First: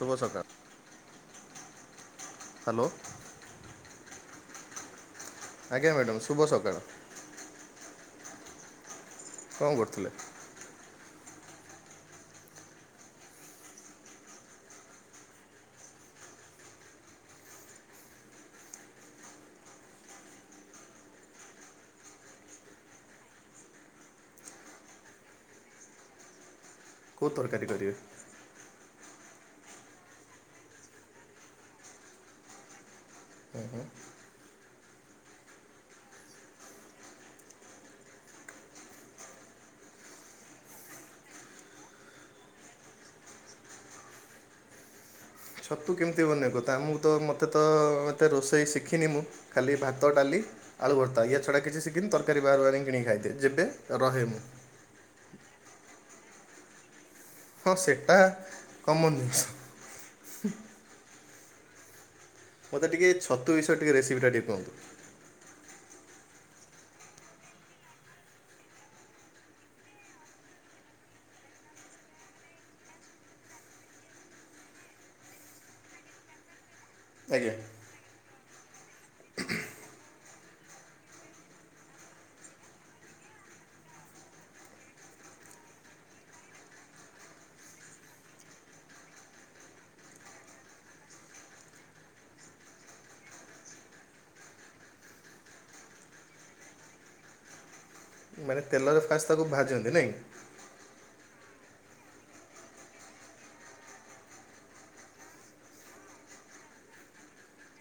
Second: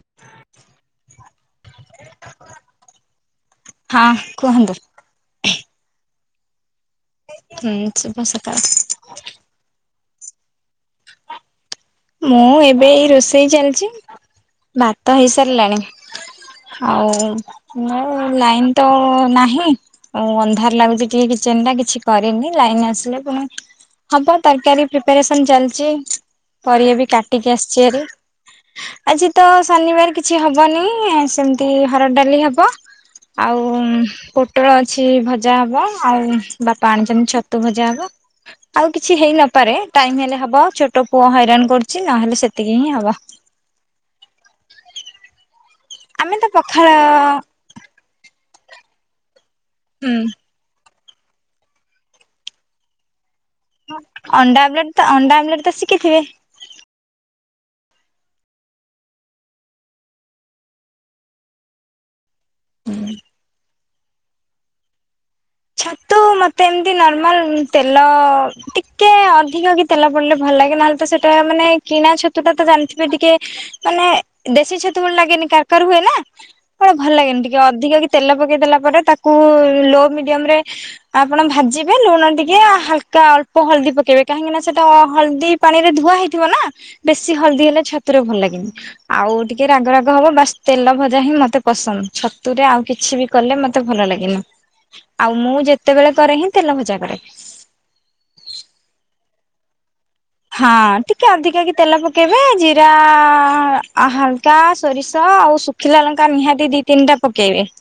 ଶୁଭ ସକାଳ ହ୍ୟାଲୋ। ହଁ କୁହନ୍ତୁ? ଆଜ୍ଞା ମ୍ୟାଡ଼ାମ ଶୁଭ ସକାଳ। ହୁଁ ଶୁଭ ସକାଳ। କଣ କରୁଥିଲେ? ମୁଁ ଏବେ ଏଇ ରୋଷେଇ ଚାଲିଛି ଭାତ ହେଇସାରିଲାଣି। ଆଉ ମୁଁ ଲାଇନତ ନାହିଁ ଆଉ ଅନ୍ଧାର ଲାଗୁଛି ଟିକେ କିଚେନ ଟା କିଛି କରିନି ଲାଇନ ଆସିଲେ ପୁଣି ହବ ତରକାରୀ ପ୍ରିପାରେସନ ଚାଲିଛି ପରିବା ବି କୋଉ କାଟିକି ତରକାରୀ ଆସିଛି କରିବେ? ହେରି। ଆଜି ତ ଶନିବାର କିଛି ହବନି ସେମିତି ହରଡ ଡାଲି ହବ। ଆଉ ପୋଟଳ ଅଛି ଭଜା ହବ ଆଉ ବାପା ଆଣିଛନ୍ତି ଛତୁ ଭଜା ହବ। ଆଉ କିଛି ହେଇ ନପାରେ ଟାଇମ ହେଲେ ହବ ଛୋଟ ପୁଅ ହଇରାଣ କରୁଛି ନହେଲେ ସେତିକି ହିଁ ହବ। ଛତୁ କେମିତି ଆମେ ତ ବନେଇବ ତାହା ପଖାଳ ମୁଁ ତ ମୋତେ ତ ଏତେ ରୋଷେଇ ଶିଖିନି ମୁଁ ଖାଲି ଭାତ ହୁଁ ଡାଲି ଆଳୁ ଭର୍ତ୍ତା ୟାଛଡ଼ା କିଛି ଶିକିନି ତରକାରୀ ବାର ବାର ହିଁ କିଣିକି ଖାଇଦିଏ ଯେବେ ହଁ ରହେ ମୁଁ। ଅଣ୍ଡା ଆମ୍ଲେଟ ତ ଅଣ୍ଡା ଆମ୍ଲେଟ ତ ଶିଖିଥିବେ? ହଁ ସେଟା କମନ୍ ଜିନିଷ। ମୋତେ ଟିକେ ଛତୁ ବିଷୟ ଟିକେ ରେସିପିଟା ଟିକେ କୁହନ୍ତୁ। ଛତୁ ମତେ ଏମିତି ନର୍ମାଲ ତେଲ ଟିକେ ଅଧିକ କି ତେଲ ପଡିଲେ ଭଲ ଲାଗେ ନହେଲେ ତ ସେଟା ମାନେ କିଣା ଛତୁ ଟା ତ ଜାଣିଥିବେ ଟିକେ ମାନେ ଦେଶୀ ଛତୁଭଳି ଲାଗେନି କାରୁ କାରୁ ହୁଏ ନା? କଣ ଭଲ ଲାଗେନି ଆଜ୍ଞା। ଟିକେ ଅଧିକ କି ତେଲ ପକେଇ ଦେଲା ପରେ ତାକୁ ଲୋ ମିଡିୟମ ରେ ଆପଣ ଭାଜିବେ ଲୁଣ ଟିକେ ହାଲକା ଅଳ୍ପ ହଳଦୀ ପକେଇବେ କାହିଁକି ନା ସେଟା ଅ ହଳଦୀ ପାଣି ରେ ଧୁଆ ହେଇଥିବ ନା ବେଶୀ ହଳଦୀ ହେଲେ ଛାତୁ ରେ ଭଲ ଲାଗେନି। ଆଉ ଟିକେ ରାଗ ରାଗ ହବ ବାସ ତେଲ ଭଜା ହିଁ ମତେ ପସନ୍ଦ ଛତୁରେ ଆଉ କିଛି ବି କଲେ ମତେ ଭଲ ଲାଗେନି। ଆଉ ମୁଁ ଯେତେବେଳେ କରେ ହିଁ ତେଲ ଭଜା କରେ। ମାନେ ତେଲରେ ଫାସ୍ ତାକୁ ଭାଜନ୍ତି ନାଇଁ? ହଁ ଟିକେ ଅଧିକା କି ତେଲ ପକେଇବେ ଜିରା ଆ ହାଲକା ସୋରିଷ ଆଉ ସୁ ଖିଲା ଲଙ୍କା ନିହାତି ଦି ତିନିଟା ପକେଇବେ।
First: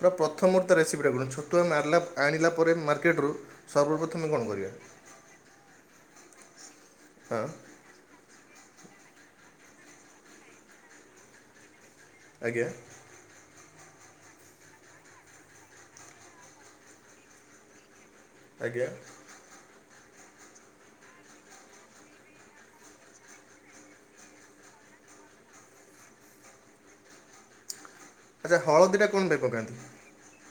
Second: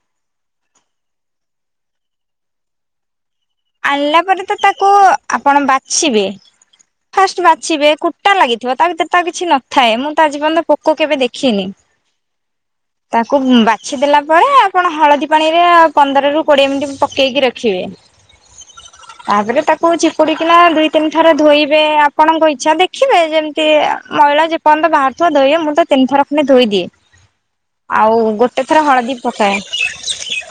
ପୁରା ପ୍ରଥମ ରୁ ତା ରେସିପିଟା କୁହନ୍ତୁ ଛତୁ ଆମେ ମାରିଲା ଆଣିଲା ପରେ ମାର୍କେରୁ ଆଣିଲା ପରେ ତ ତାକୁ ଆପଣ ବାଛିବେ ହଁ ଫାଷ୍ଟ ବାଛିବେ କୁ କୁଟା ଲାଗିଥିବ ତା ଭିତରେ ତା କିଛି ନଥାଏ ମୁଁ ତ ଆଯି ପର୍ଯ୍ୟନ୍ତ ପୋକ କେବେ ଦେଖିନି। ଆଜ୍ଞା? ତାକୁ ବାଛି ଦେଲା ପରେ ଆପଣ ହଳଦୀ ପାଣିରେ ଅ ପନ୍ଦରରୁୁ କୋଡ଼ିଏ ମିନିଟ୍ ପକେଇକି ରଖିବେ ଆଜ୍ଞା? ତାପରେ ତାକୁ ଚିପୁଡିକିନା ଦୁଇ ତିନି ଥର ଧୋଇବେ ଆପଣଙ୍କ ଇଚ୍ଛା ଦେଖିବେ ଯେମିତି ଆ ମଇଳା ଯେ ପର୍ଯ୍ୟନ୍ତ ବାହାରୁଥିବ, ଧୋଇବେ, ମୁଁ ତ ତିନି ଥର ଧୋଇ ଦିଏ। [inaudible] ଆଉ ଆଚ୍ଛା ଗୋଟେ ଥର ହଳଦୀଟା ହଳଦୀ କଣ ପାଇଁ ପକାଏ। ପକାନ୍ତି?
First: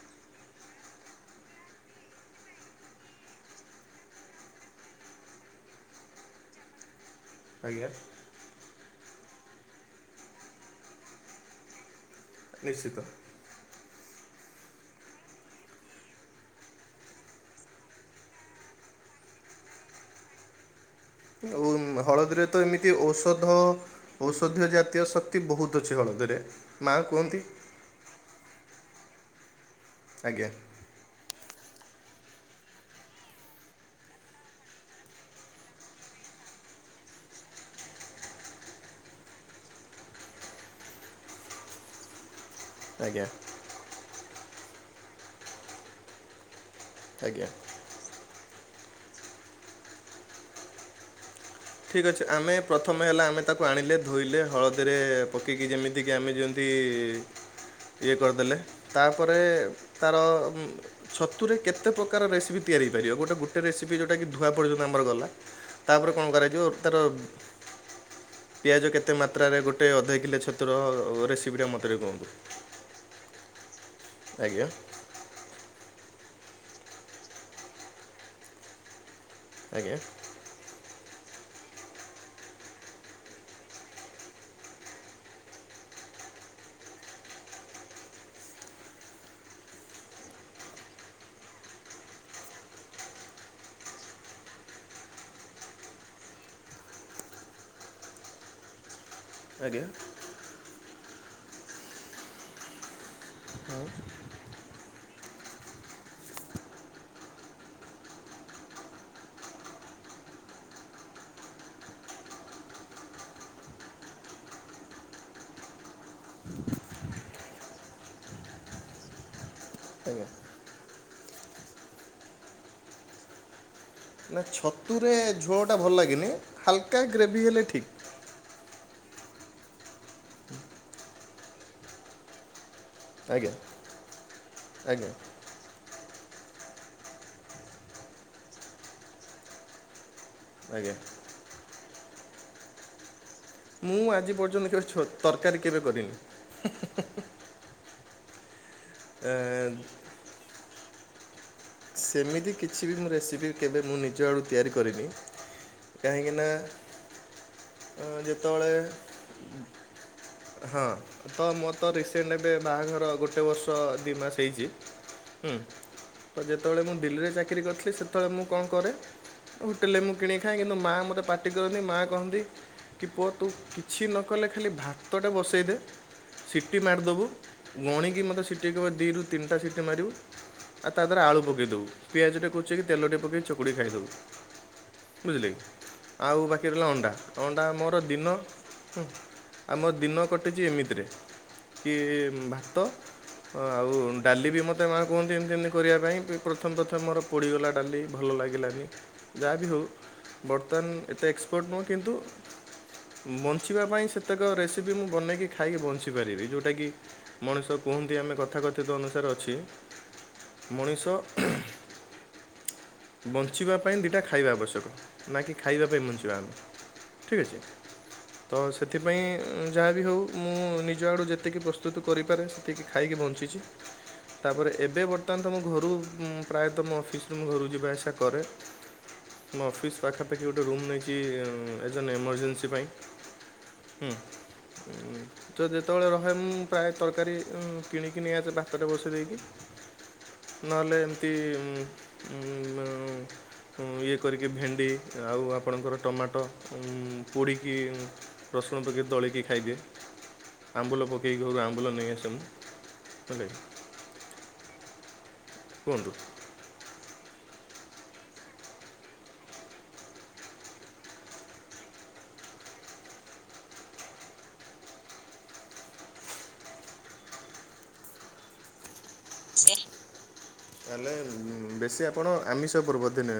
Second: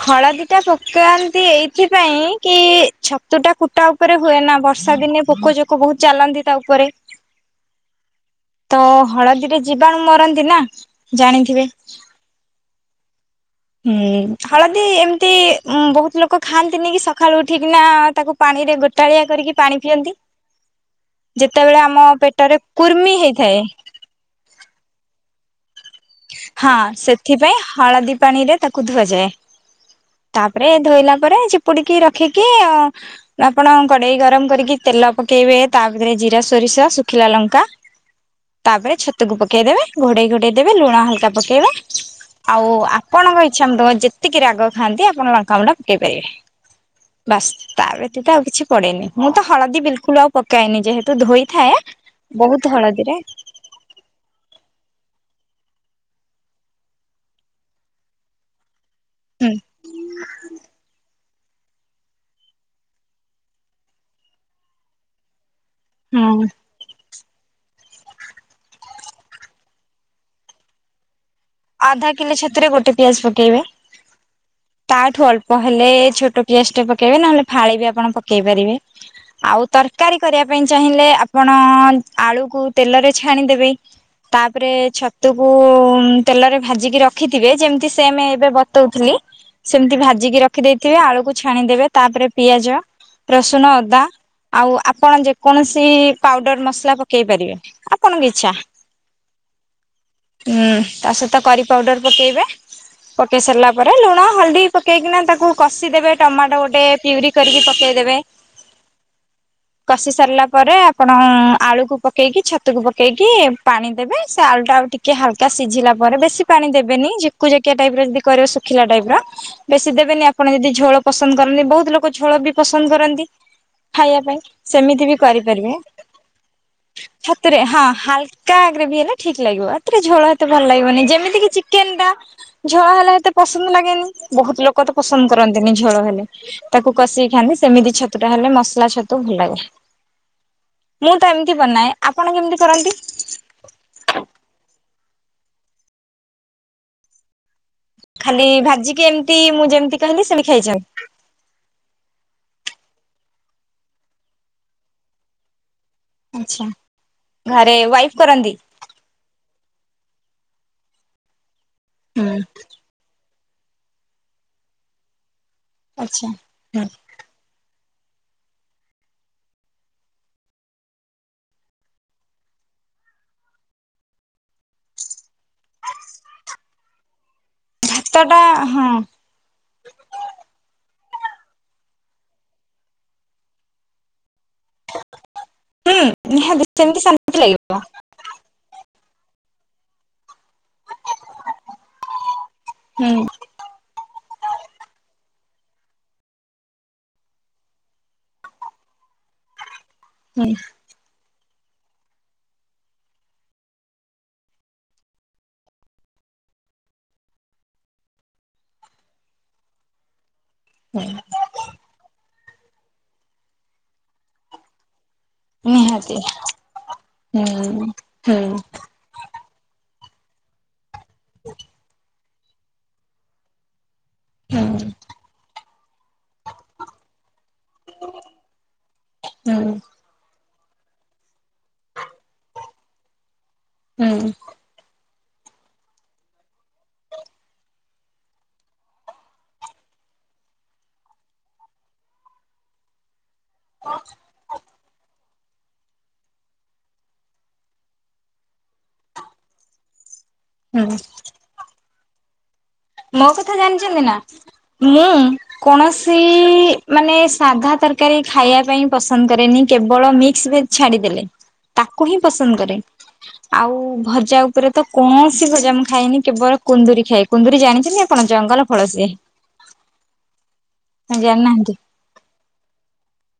ହଳଦୀ ଟା ପକାନ୍ତି ଏଇଥିପାଇଁ କି ହ ହଁ [inaudible] ଛତୁ ଟା କୁଟା ଉପରେ ହୁଏ ନା ବର୍ଷା ଦିନେ ପୋକ ଚୋକ ବହୁତ ଚାଲନ୍ତି ତା ଉପରେ। ଆଜ୍ଞା। ତ ହଳଦୀରେ ଯିବାଣୁ ମରନ୍ତି ନା ଜାଣିଥିବେ? ନିଶ୍ଚିତ। ହୁଁ ହଳଦୀ ଏମିତି ବହୁତ ଲୋକ ଖାଆନ୍ତିନି କି ସକାଳୁ ଉଠିକିନା ତାକୁ ପାଣିରେ ଗୋଟାଳିଆ କରିକି ପାଣି ପିଅନ୍ତି। ଉ ଯେତେବେଳେ ଆମ ହଳଦୀରେ ପେଟରେ ତ ଏମିତି କୁର୍ମି ଔଷଧ ହେଇଥାଏ ଔଷଧୀୟ ଜାତୀୟ ସ କ୍ତି ବହୁତ ଅଛି ହଳଦୀରେ ହଁ ମାଆ କୁହନ୍ତି। ସେଥିପାଇଁ ହଳଦୀ ପାଣିରେ ତାକୁ ଧୁଆଯାଏ ଆଜ୍ଞା। ତାପରେ ଧୋଇଲା ପରେ ଚିପୁଡିକି ରଖିକି ଆପଣ କଡ଼େଇ ଗରମ କରିକି ତେଲ ପକାଇବେ ତା ଭିତରେ ଜିରା, ସୋରିଷ, ଶୁଖିଲା ଲଙ୍କା ତାପରେ ଛତୁକୁ ପକେଇଦେବେ ଘୋଡେଇ ଘୋଡେଇ ଦେବେ ଲୁଣ ହଲକା ପକେଇବେ ଆଉ ଆଜ୍ଞା ଆପଣଙ୍କ ଛାମଙ୍କ ଯେତିକି ରାଗ ଖାଆନ୍ତି ଆପଣ ଲଙ୍କା ଗୁଣ୍ଡ ପକେଇ ପାରିବେ ଆଜ୍ଞା। ବାସ୍। ତା ବ୍ୟତୀତ ଆଉ କିଛି ପଡେନି ମୁଁ ତ ହଳଦୀ ବିଲକୁଲ ଆଉ ପକଏନି ଯେହେତୁ ଧୋଇଥାଏ। ଠିକ୍ ଅଛି ଆମେ ବହୁତ ପ୍ରଥମେ ହଳଦୀରେ ହେଲା ଆମେ ତାକୁ ଆଣିଲେ ଧୋଇଲେ ହଳଦୀରେ ପକେଇକି ଯେମିତିକି ଆମେ ଯେମିତି ଇଏ କରିଦେଲେ ତାପରେ ହୁଁ ତାର ଛତୁରେ କେତେ ପ୍ରକାର ରେସିପି ତିଆରି ହୋଇପାରିବ ଗୋଟେ ଗୋଟେ ରେସିପି ଯେଉଁଟାକି ଧୁଆ ପର୍ଯ୍ୟନ୍ତ ଆମର ଗଲା। ତାପ କଣ ହୁଁ କରାଯ ତାର ପିଆଜ କେତେ ମାତ୍ରାରେ ଗୋଟେ ଅଧା କିଲେ ଛତୁରେ ରେସି ଆଧା କିଲୋ ଛତୁରେ ଗୋଟେ ପିଆଜ ପକେଇବେ। ଆଜ୍ଞା! ତାଠୁ ଅଳ୍ପ ହେଲେ ଛୋଟ ପିଆଜ ଟେ ପକେଇବେ ନହେଲେ ଫାଳେ ବି ଆପଣ ପକେଇ ପାରିବେ। ଆଉ ଆଜ୍ଞା ତରକାରୀ କରିବା ପାଇଁ ଚାହିଁଲେ ଆପଣ ଆଳୁକୁ ତେଲରେ ଛାଣିଦେବେ। ତାପରେ ଛତୁକୁ ତେଲରେ ଭାଜିକି ରଖିଥିବେ ଯେମିତି ସେ ଆମେ ଏବେ ବତଉଥିଲି। ସେମିତି ଭାଜିକି ରଖି ଦେଇେଇଥିବେ ଆଳୁକୁ ଛାଣିଦେବେ ତାପରେ ପିଆଜ, ରସୁଣ, ଅଦା ଆଉ ଆପଣ ଯେକୌଣସି ପାଉଡର ମସଲା ପକେଇ ପାରିବେ ଆପଣଙ୍କ ଇଚ୍ଛା। ଆଜ୍ଞା! ହୁଁ ତା ସହିତ କରି ପାଉଡର ପକେଇବେ ପକେଇ ସାରିଲା ହଁ ପରେ ଲୁଣ ହଳଦୀ ପକେଇକିନା ତାକୁ କଷିଦେବେ ଟମାଟୋ ଗୋଟେ ପିଉରି କରିକି ପକେଇଦେବେ। [inaudible] କଷି ସାରିଲା ପରେ ଆପଣ ଆଳୁକୁ ପକେଇକି ଛତୁକୁ ପକେଇକି ପାଣି ଦେବେ ସେ ଆଳୁ ଟା ଆଉ ଟି କି ହାଲକା ସିଝିଲା ପରେ ବେଶୀ ପାଣି ଦେବେନି ଝକୁ ଜକିଆ ଟାଇପ ର ଯଦି କରିବ ଶୁଖିଲା ଟାଇପ ର ବେଶୀ ଆଜ୍ଞା। ଦେବେନି ଆପଣ ଯଦି ଝୋଳ ପସନ୍ଦ କରନ୍ତି ବହୁତ ଲୋକ ଝୋଳ ବି ପସନ୍ଦ କରନ୍ତି। ଖାଇବା ପାଇଁ ନା ସେମିତି ଛତୁରେ ବି କରିପାରିବେ ଝୋଳଟା ଭଲ ଲାଗେନି ହାଲକା ଗ୍ରେଭି ହାତରେ ହେଲେ ହା ଠିକ୍। କା ଗ୍ରେଭି ହେଲା ଠିକ ଲାଗିବ ଏଥିରେ ଝୋଳ ଏତେ ଭଲ ଲାଗିବନି ଯେମିତି କି ଚିକେନ ଟା। ଝୋଳ ହେଲେ ଏତେ ଆଜ୍ଞା ପସନ୍ଦ ଲାଗେନି ବହୁତ ଲୋକ ତ ଆଜ୍ଞା ପସନ୍ଦ କରନ୍ତିନି ଝୋଳ ହେଲେ। ତାକୁ କଷେଇ ଖାଆନ୍ତି ସେମିତି ଛତୁ ଟା ହେଲେ ମସଲା ଛତୁ ଭଲ ଲାଗେ। ଆଜ୍ଞା। ମୁଁ ତ ଏମିତି ବନାନ ଆପଣ କେମିତି କରନ୍ତି? ମୁଁ ଆଜି ପର୍ଯ୍ୟନ୍ତ କେବେ ଛୋ ତରକାରୀ କେବେ କରିନି। ଖାଲି ଭାଜିକି ଏମିତି ମୁଁ ଏଁ ଯେମିତି କହିଲି ସେମିତି ଖାଇଚନ୍ତି? ସେମିତି କିଛି ବି ମୋ ରେସିପି କେବେ ମୁଁ ନିଜ ଆଡ଼ୁ ତିଆରି କରିନି। କାହିଁକିନା ଆଚ୍ଛା ଘରେ ଅଁ ୱାଇଫ କରନ୍ତି? ଯେତେବେଳେ ହଁ ତ ମୋ ତ ହୁଁ ରିସେଣ୍ଟ ଏବେ ବାହାଘର ଗୋଟେ ବର୍ଷ ତ ଦି ମାସ ହେଇଚି ହୁଁ ଆଚ୍ଛା ତ ଯେତେବେଳେ ହୁଁ ମୁଁ ଦିଲ୍ଲିରେ ଚାକିରି କରିଥିଲି ସେତେବେଳେ ମୁଁ କଣ କରେ ହୋଟେଲରେ ମୁଁ କିଣି ଖାଏ କିନ୍ତୁ ମା ମୋତେ ପାର୍ଟି କରନ୍ତି ମା କହନ୍ତି କି ପୁଅ ତୁ କିଛି ନ କଲେ ଖାଲି ଭାତଟେ ବସ ଟେ ଇ ଦେ ସିଟି ମାରିଦବୁ ଭାତ ଗଣିକି ଟା ମତେ ସିଟି ହଁ ଦବ ଦୁଇ ତିନିଟା ସିଟି ମାରିବୁ ଆ ତା ଦେହରେ ଆଳୁ ପକେଇ ପକେଇ ଦଉ ପିଆଜଟେ କୁଚେଇକି ତେଲଟେ ପକେଇକି ଚକୁଡ଼ି ଖାଇଦେଉ ବୁଝିଲେ କି। ହୁଁ ଆଉ ନିହାତି ବାକି ରହିଲା ସେମିତି ଅଣ୍ଡା ଶାନ୍ତି ଅଣ୍ଡା ଲାଗିବ ମୋର ଦିନ ଆମ ଦିନ କଟିଚି ଏମିତିରେ କି ଭାତ ହୁଁ। ହଁ ଆଉ ଡାଲି ବି ମୋତେ ମା କୁହନ୍ତି ଏମିତି ଏମିତି କରିବା ପାଇଁ ପ୍ରଥମ ପ୍ରଥମ ମୋର ପୋଡ଼ିଗଲା ଡାଲି ଭଲ ଲାଗିଲାନି ଯାହା ବିି ହେଉ ହୁଁ ବର୍ତ୍ତମାନ ଏତେ ଏକ୍ସପୋର୍ଟ ନୁହେଁ କିନ୍ତୁ ବଞ୍ଚିବା ପାଇଁ ସେତେକ ରେସିପି ମୁଁ ବନେଇକି ଖାଇକି ବଞ୍ଚିପାରିବି ଯେଉଁଟା କିି ମଣିଷ କୁହନ୍ତି ଆମେ କଥାକଥିତ ଅନୁସାରେ ଅଛି। ମଣିଷ ବଞ୍ଚିବା ପାଇଁ ଦିଇଟା ଖାଇବା ଆବଶ୍ୟକ। ନା କି ଖାଇବା ପାଇଁ ନିହାତି ବୁଞ୍ଚିବା ଆମେ ଠିକ୍ ଅଛି ହୁଁ ହୁଁ ତ ସେଥିପାଇଁ ଯାହା ବିି ହଉ ମୁଁ ନିଜ ଆଡ଼ୁ ଯେତିକି ପ୍ରସ୍ତୁତ କରିପାରେ ଖାଇକି ବଞ୍ଚିଚି ତାପରେ ଏବେ ବର୍ତ୍ତମାନ ତୁମ ଘରୁ ମୁଁ ପ୍ରାୟତଃ ମୋ ଅଫିସ୍ ରୁ ମୁଁ ଘରକୁ ଯିବା ଆସିବା କରେ ହୁଁ ମୋ ଅଫିସ୍ ପାଖାପାଖି ଗୋଟେ ରୁମ୍ ନେଇକି ଏଜନ୍ ଏମର୍ଜେନ୍ସି ପାଇଁ ହୁଁ। ତ ଯେତେବେଳେ ରହେ ମୁଁ ପ୍ରାୟ ତରକାରୀ କିଣିକି ନେଇଆସେ ଭାତ ଟେ ବସେଇ ଦେଇକି ନହେଲେ ଏମିତି ଉଁ ଉମ ଇଏ କରିକି ଭେଣ୍ଡି ଆଉ ଆପଣଙ୍କର ଟମାଟୋ ପୋଡ଼ିକି ରସୁଣ ପକେଇି ଦଳିକି ଖାଇଦିଏ ହୁଁ ଆମ୍ବୁଲ ପକାଇକି ଘରୁ ଆମ୍ବୁଲ ନେଇ ଆସେ ମୁଁ। ମୋ ହେଲା କି କଥା ଜାଣିଛନ୍ତି ନା ମୁଁ କୁହନ୍ତୁ। କୌଣସି ମାନେ ସାଧା ତରକାରୀ ଖାଇବା ପାଇଁ ପସନ୍ଦ କରେନି କେବଳ ମିକ୍ସ ଭେଜ ଛାଡିଦେଲେ। ତାକୁ ହିଁ ପସନ୍ଦ କରେ। ଆଉ ଭଜା ଉପରେ ତ କୌଣସି ଭଜା ମୁଁ ଖାଇଏନି କେବଳ କୁନ୍ଦୁରି ଖାଏ କୁନ୍ଦୁରି ଜାଣିଛନ୍ତି ଆପଣ ଜଙ୍ଗଲ ଫଳ ସିଏ? ତାହେଲେ ଜାଣିନାହାନ୍ତି ବେଶୀ ଆପଣ ଆମିଷ ପୂର୍ବର୍ତ୍ତିନେ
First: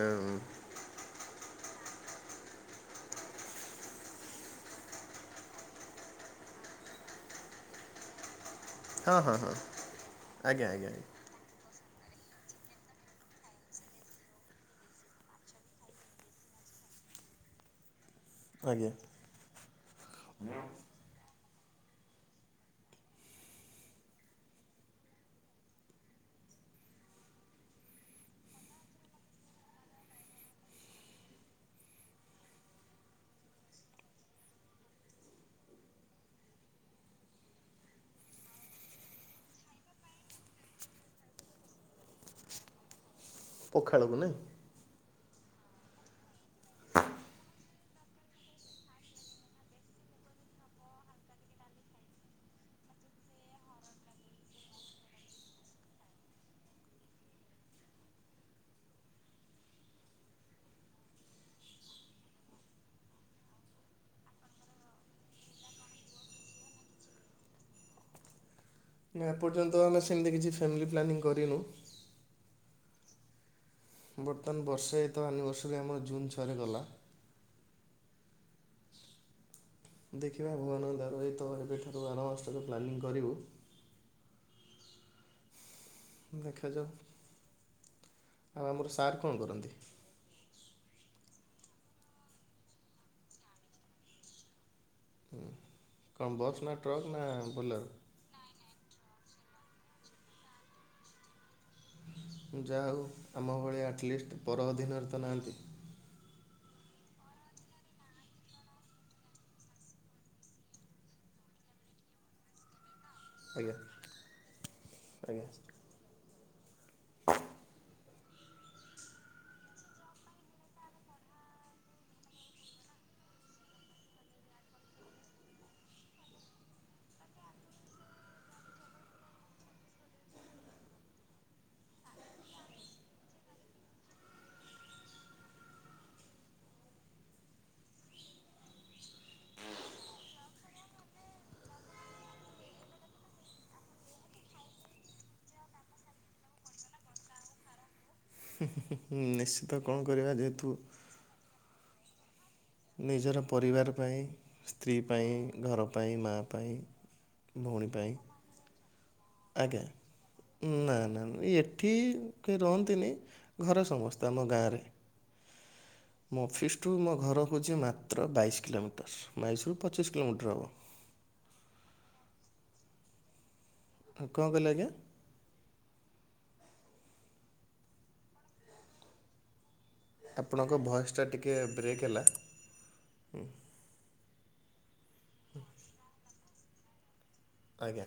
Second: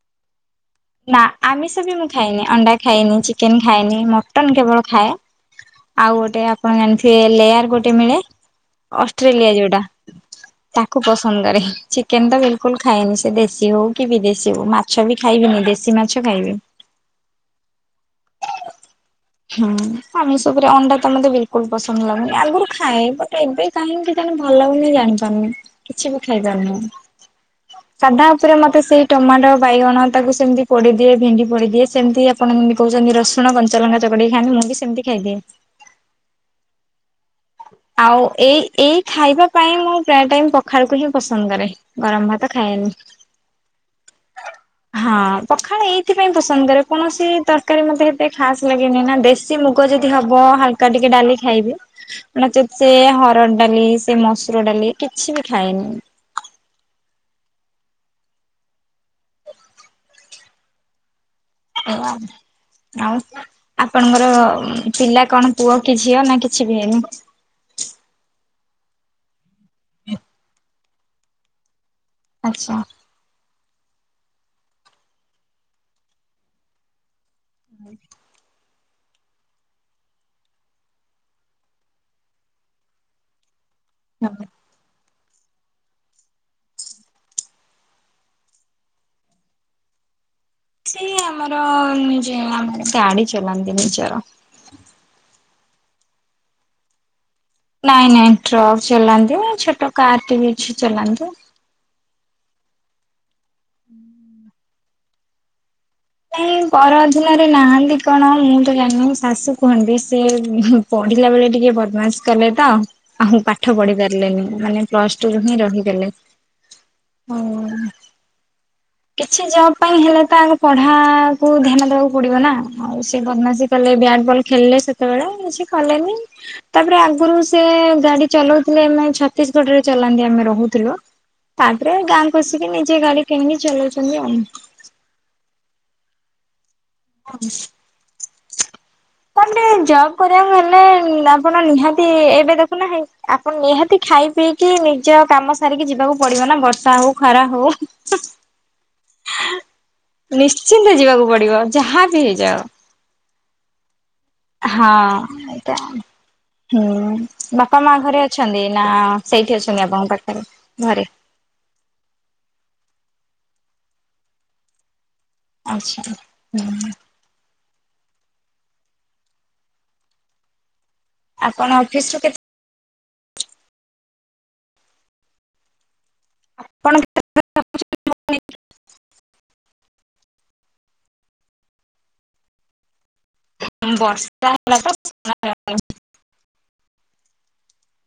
ନା ଆମିଷ ବି ମୁଁ ଖାଇନି ଅଣ୍ଡା ଖାଇନି ଚିକେନ୍ ଖାଏନି ମଟନ୍ କେବଳ ଖାଏ। ଆଉ ଗୋଟେ ଆପଣ ଜାଣି ଥିବେ ଲେୟାର ଗୋଟେ ମିଳେ? ହଁ ଅଷ୍ଟ୍ରେଲିଆ ହଁ ଯୋଉଟା ଆଜ୍ଞା ଆଜ୍ଞା ତାକୁ ଆଜ୍ଞା ପସ ରେ ଚିକେନ ତ ବିଲକୁଲ ଖାଏନି ସେ ଦେଶୀ ହଉ କି ବିଦେଶୀ ହଉ ମାଛ ବି ଖାଇବନି ଦେ [unintelligible] ଶୀ ମାଛ ଖାଏନି। ଆଜ୍ଞା। ହୁଁ ଆମିଷ ଉପରେ ଅଣ୍ଡା ତ ମତେ ବ ପସନ୍ଦ ଲାଗୁନି ଆଗରୁ ଖାଏ ବଟ ଏବେ କାହିଁକି କେଜାଣି ଭଲ ଲାଗୁନି ଜାଣିପାରୁନି। କିଛି ବି ଖାଇପାରୁନି। ଁ [inaudible] ସାଧା ଉପରେ ମତେ ସେଇ ଟମାଟୋ ବାଇଗଣ ତାକୁ ସେମିତି ପୋଡିଦିଏ ଭେଣ୍ଡି ପୋଡ଼ିଦିଏ ସେମିତି ଆପଣ ମୁମି କହୁଛନ୍ତି ରସୁଣ କଞ୍ଚଲଙ୍ଗା ଚକଟି କି ଖାଆନ୍ତି ମୁଁ ବିି ସେମିତି ଖାଇଦିଏ ଆଉ ଏଇ ଏଇ ଖାଇବା ପାଇଁ ମୁଁ ପ୍ରାୟ ଟାଇମ ପଖାଳକୁ ହିଁ ପସନ୍ଦ କରେ। ଗରମ ଭାତ ଖାଏନି। ପଖାଳକୁ ନାଇଁ ହଁ ପଖାଳ ଏଇଥିପାଇଁ ପସନ୍ଦ କରେ କୌଣସି ତ ତରକାରୀ ମୋତେ ଏତେ ଖାସ୍ ଲାଗେନି ନା ଦେଶୀ ମୁଗ ଯଦି ହବ ହାଲକା ଟିକେ ଡାଲି ଖାଇବି ନଚତ ସେ ହରଡ଼ ଡାଲି ସେ ମସୁର ଡାଲି କିଛି ବି ଖାଏନି। ଅ ଆ। ଆଉ ଆପଣଙ୍କର ପିଲା କଣ ପୁଅ କି ଝିଅ ନା କିଛି ବି ହେଇନି? ନା ଏପର୍ଯ୍ୟନ୍ତ ଆମେ ସେମିତି କିଛି ଫ୍ୟାମିଲି ପ୍ଲାନିଂ କରିନୁ। ଆଚ୍ଛା। ବର୍ତ୍ତମାନ ବର୍ଷେ ତ ଆନିଭର୍ସରୀ ଆମର ଜୁନ୍ ଛଅରେ ଗଲା। ହୁଁ। ଦେଖିବା ଭବବାନଙ୍କ ଦୟାରୁ ଏଇ ତ ଏବେଠାରୁ ଆର ମାସ ଠାରୁ ପ୍ଲାନିଂ କରିବୁ। [unintelligible] ଦେଖାଯାଉ। ଆଉ ଆମର ସାର୍ କଣ କରନ୍ତି? ସେ ଆମର ନିଜେ ଆମର ଗାଡି ଚଲାନ୍ତି ନିଜର। ହ କଣ ବସ୍ ନା ଟ୍ରକ ନା ବୋଲେରୋ? ନାଇଁ ନାଇଁ ଟ୍ରକ୍ ଚଲାନ୍ତି, ଛୋଟ କାର୍ ଟି ବି ଅଛି ଚଲାନ୍ତି। ଯାହା ହଉ ଆମ ଭଳିଆ ଆଟଲିଷ୍ଟ ପର ଅଧୀିନରେ ତ ନାହାଁନ୍ତି। ନାଇଁ ପର ଅଧୀିନରେ ନାହାନ୍ତି କଣ ମୁଁ ତ ଜାଣିନି ଶାଶୁ କୁହନ୍ତି ସେ ପଢିଲା ବେଳେ ଟିକେ ବଦମାସ କଲେ ତ ଆଉ ପାଠ ଆଜ୍ଞା ପଢି ପାରିଲେନି ମାନେ ପ୍ଲସ ଟୁ ରୁ ହିଁ ଆଜ୍ଞା। ରହି ଗଲେ ଆଉ କିଛି ଜବ ପାଇଁ ହେଲେ ତ ପଢା କୁ ଧ୍ୟାନ ଦେବାକୁ ପଡିବ ନା ଆଉ ସେ ବଦମାଶୀ କଲେ ବ୍ୟାଟ୍ ବଲ୍ ଖେଳିଲେ ସେ ସେତେବେଳେ କିଛି କଲେନି। ତାପରେ ଆଗରୁ ସେ ଗାଡି ଚଲଉଥିଲେ ମାନେ ଛତିଶଗଡରେ ଚଲାନ୍ତି ଆମେ ରହୁଥିଲୁ। ତାପରେ ଗାଁକୁ ଆସିକି ନିଜେ ଗାଡି କିଣିକି ଚଲଉଛନ୍ତି ଆଉ। ହଁ। ତାପରେ ଜବ୍ କରିବାକୁ ହେଲେ ଆପଣ ନିହାତି ଏବେ ଦେଖୁନା ହେଇ ଆପଣ ନିହାତି ଖାଇ ପିଇକି ନିଜ କାମ ସାରିକି ଯିବାକୁ ପଡିବ ନା ବର୍ଷା ହଉ ଖରା ହଉ। ହ। ହି ହି ନିଶ୍ଚିତ କଣ କରିବା ଯେହେତୁ ନିଶ୍ଚିନ୍ତ ଯିବାକୁ ପଡିବ। ଯାହା ବି ହେଇଯାଉ। ନିଜର ପରିବାର ପାଇଁ। ସ୍ତ୍ରୀ ହଁ ପାଇଁ, ଏଇଟା ଘର ପାଇଁ, ମାଆ ପାଇଁ, ହୁଁ ବାପା ଭଉଣୀ ମା ପାଇଁ ଘରେ ଅଛନ୍ତି ନା ସେଇଠି ଅଛନ୍ତି ଆଜ୍ଞା ଆପଣଙ୍କ ପାଖରେ ନା ଘରେ ନା। ଏଠି କେହି ରହନ୍ତିନି ଘର ସମସ୍ତେ ଆମ ଗାଁରେ। ଆଚ୍ଛା। ମୋ ହୁଁ ଅଫିସଠୁ ମୋ ଘର ହୁଛି ମାତ୍ର ବାଇଶ କିଲୋମିଟର୍ ବାଇଶ ରରୁ ପଚିଶ କିଲୋମିଟର ହେବ। ଆପଣ ଅଫିସ ରୁ କେତେ ହ କଣ କହିଲେ ଆଜ୍ଞା? ଆପଣ କେତେ ଆପଣଙ୍କ ଭଏସ୍ ଟା ଟିକେ ବ୍ରେକ୍ ହେଲା। ବର୍ଷା ହେଲା ତ [inaudible] ଆଜ୍ଞା।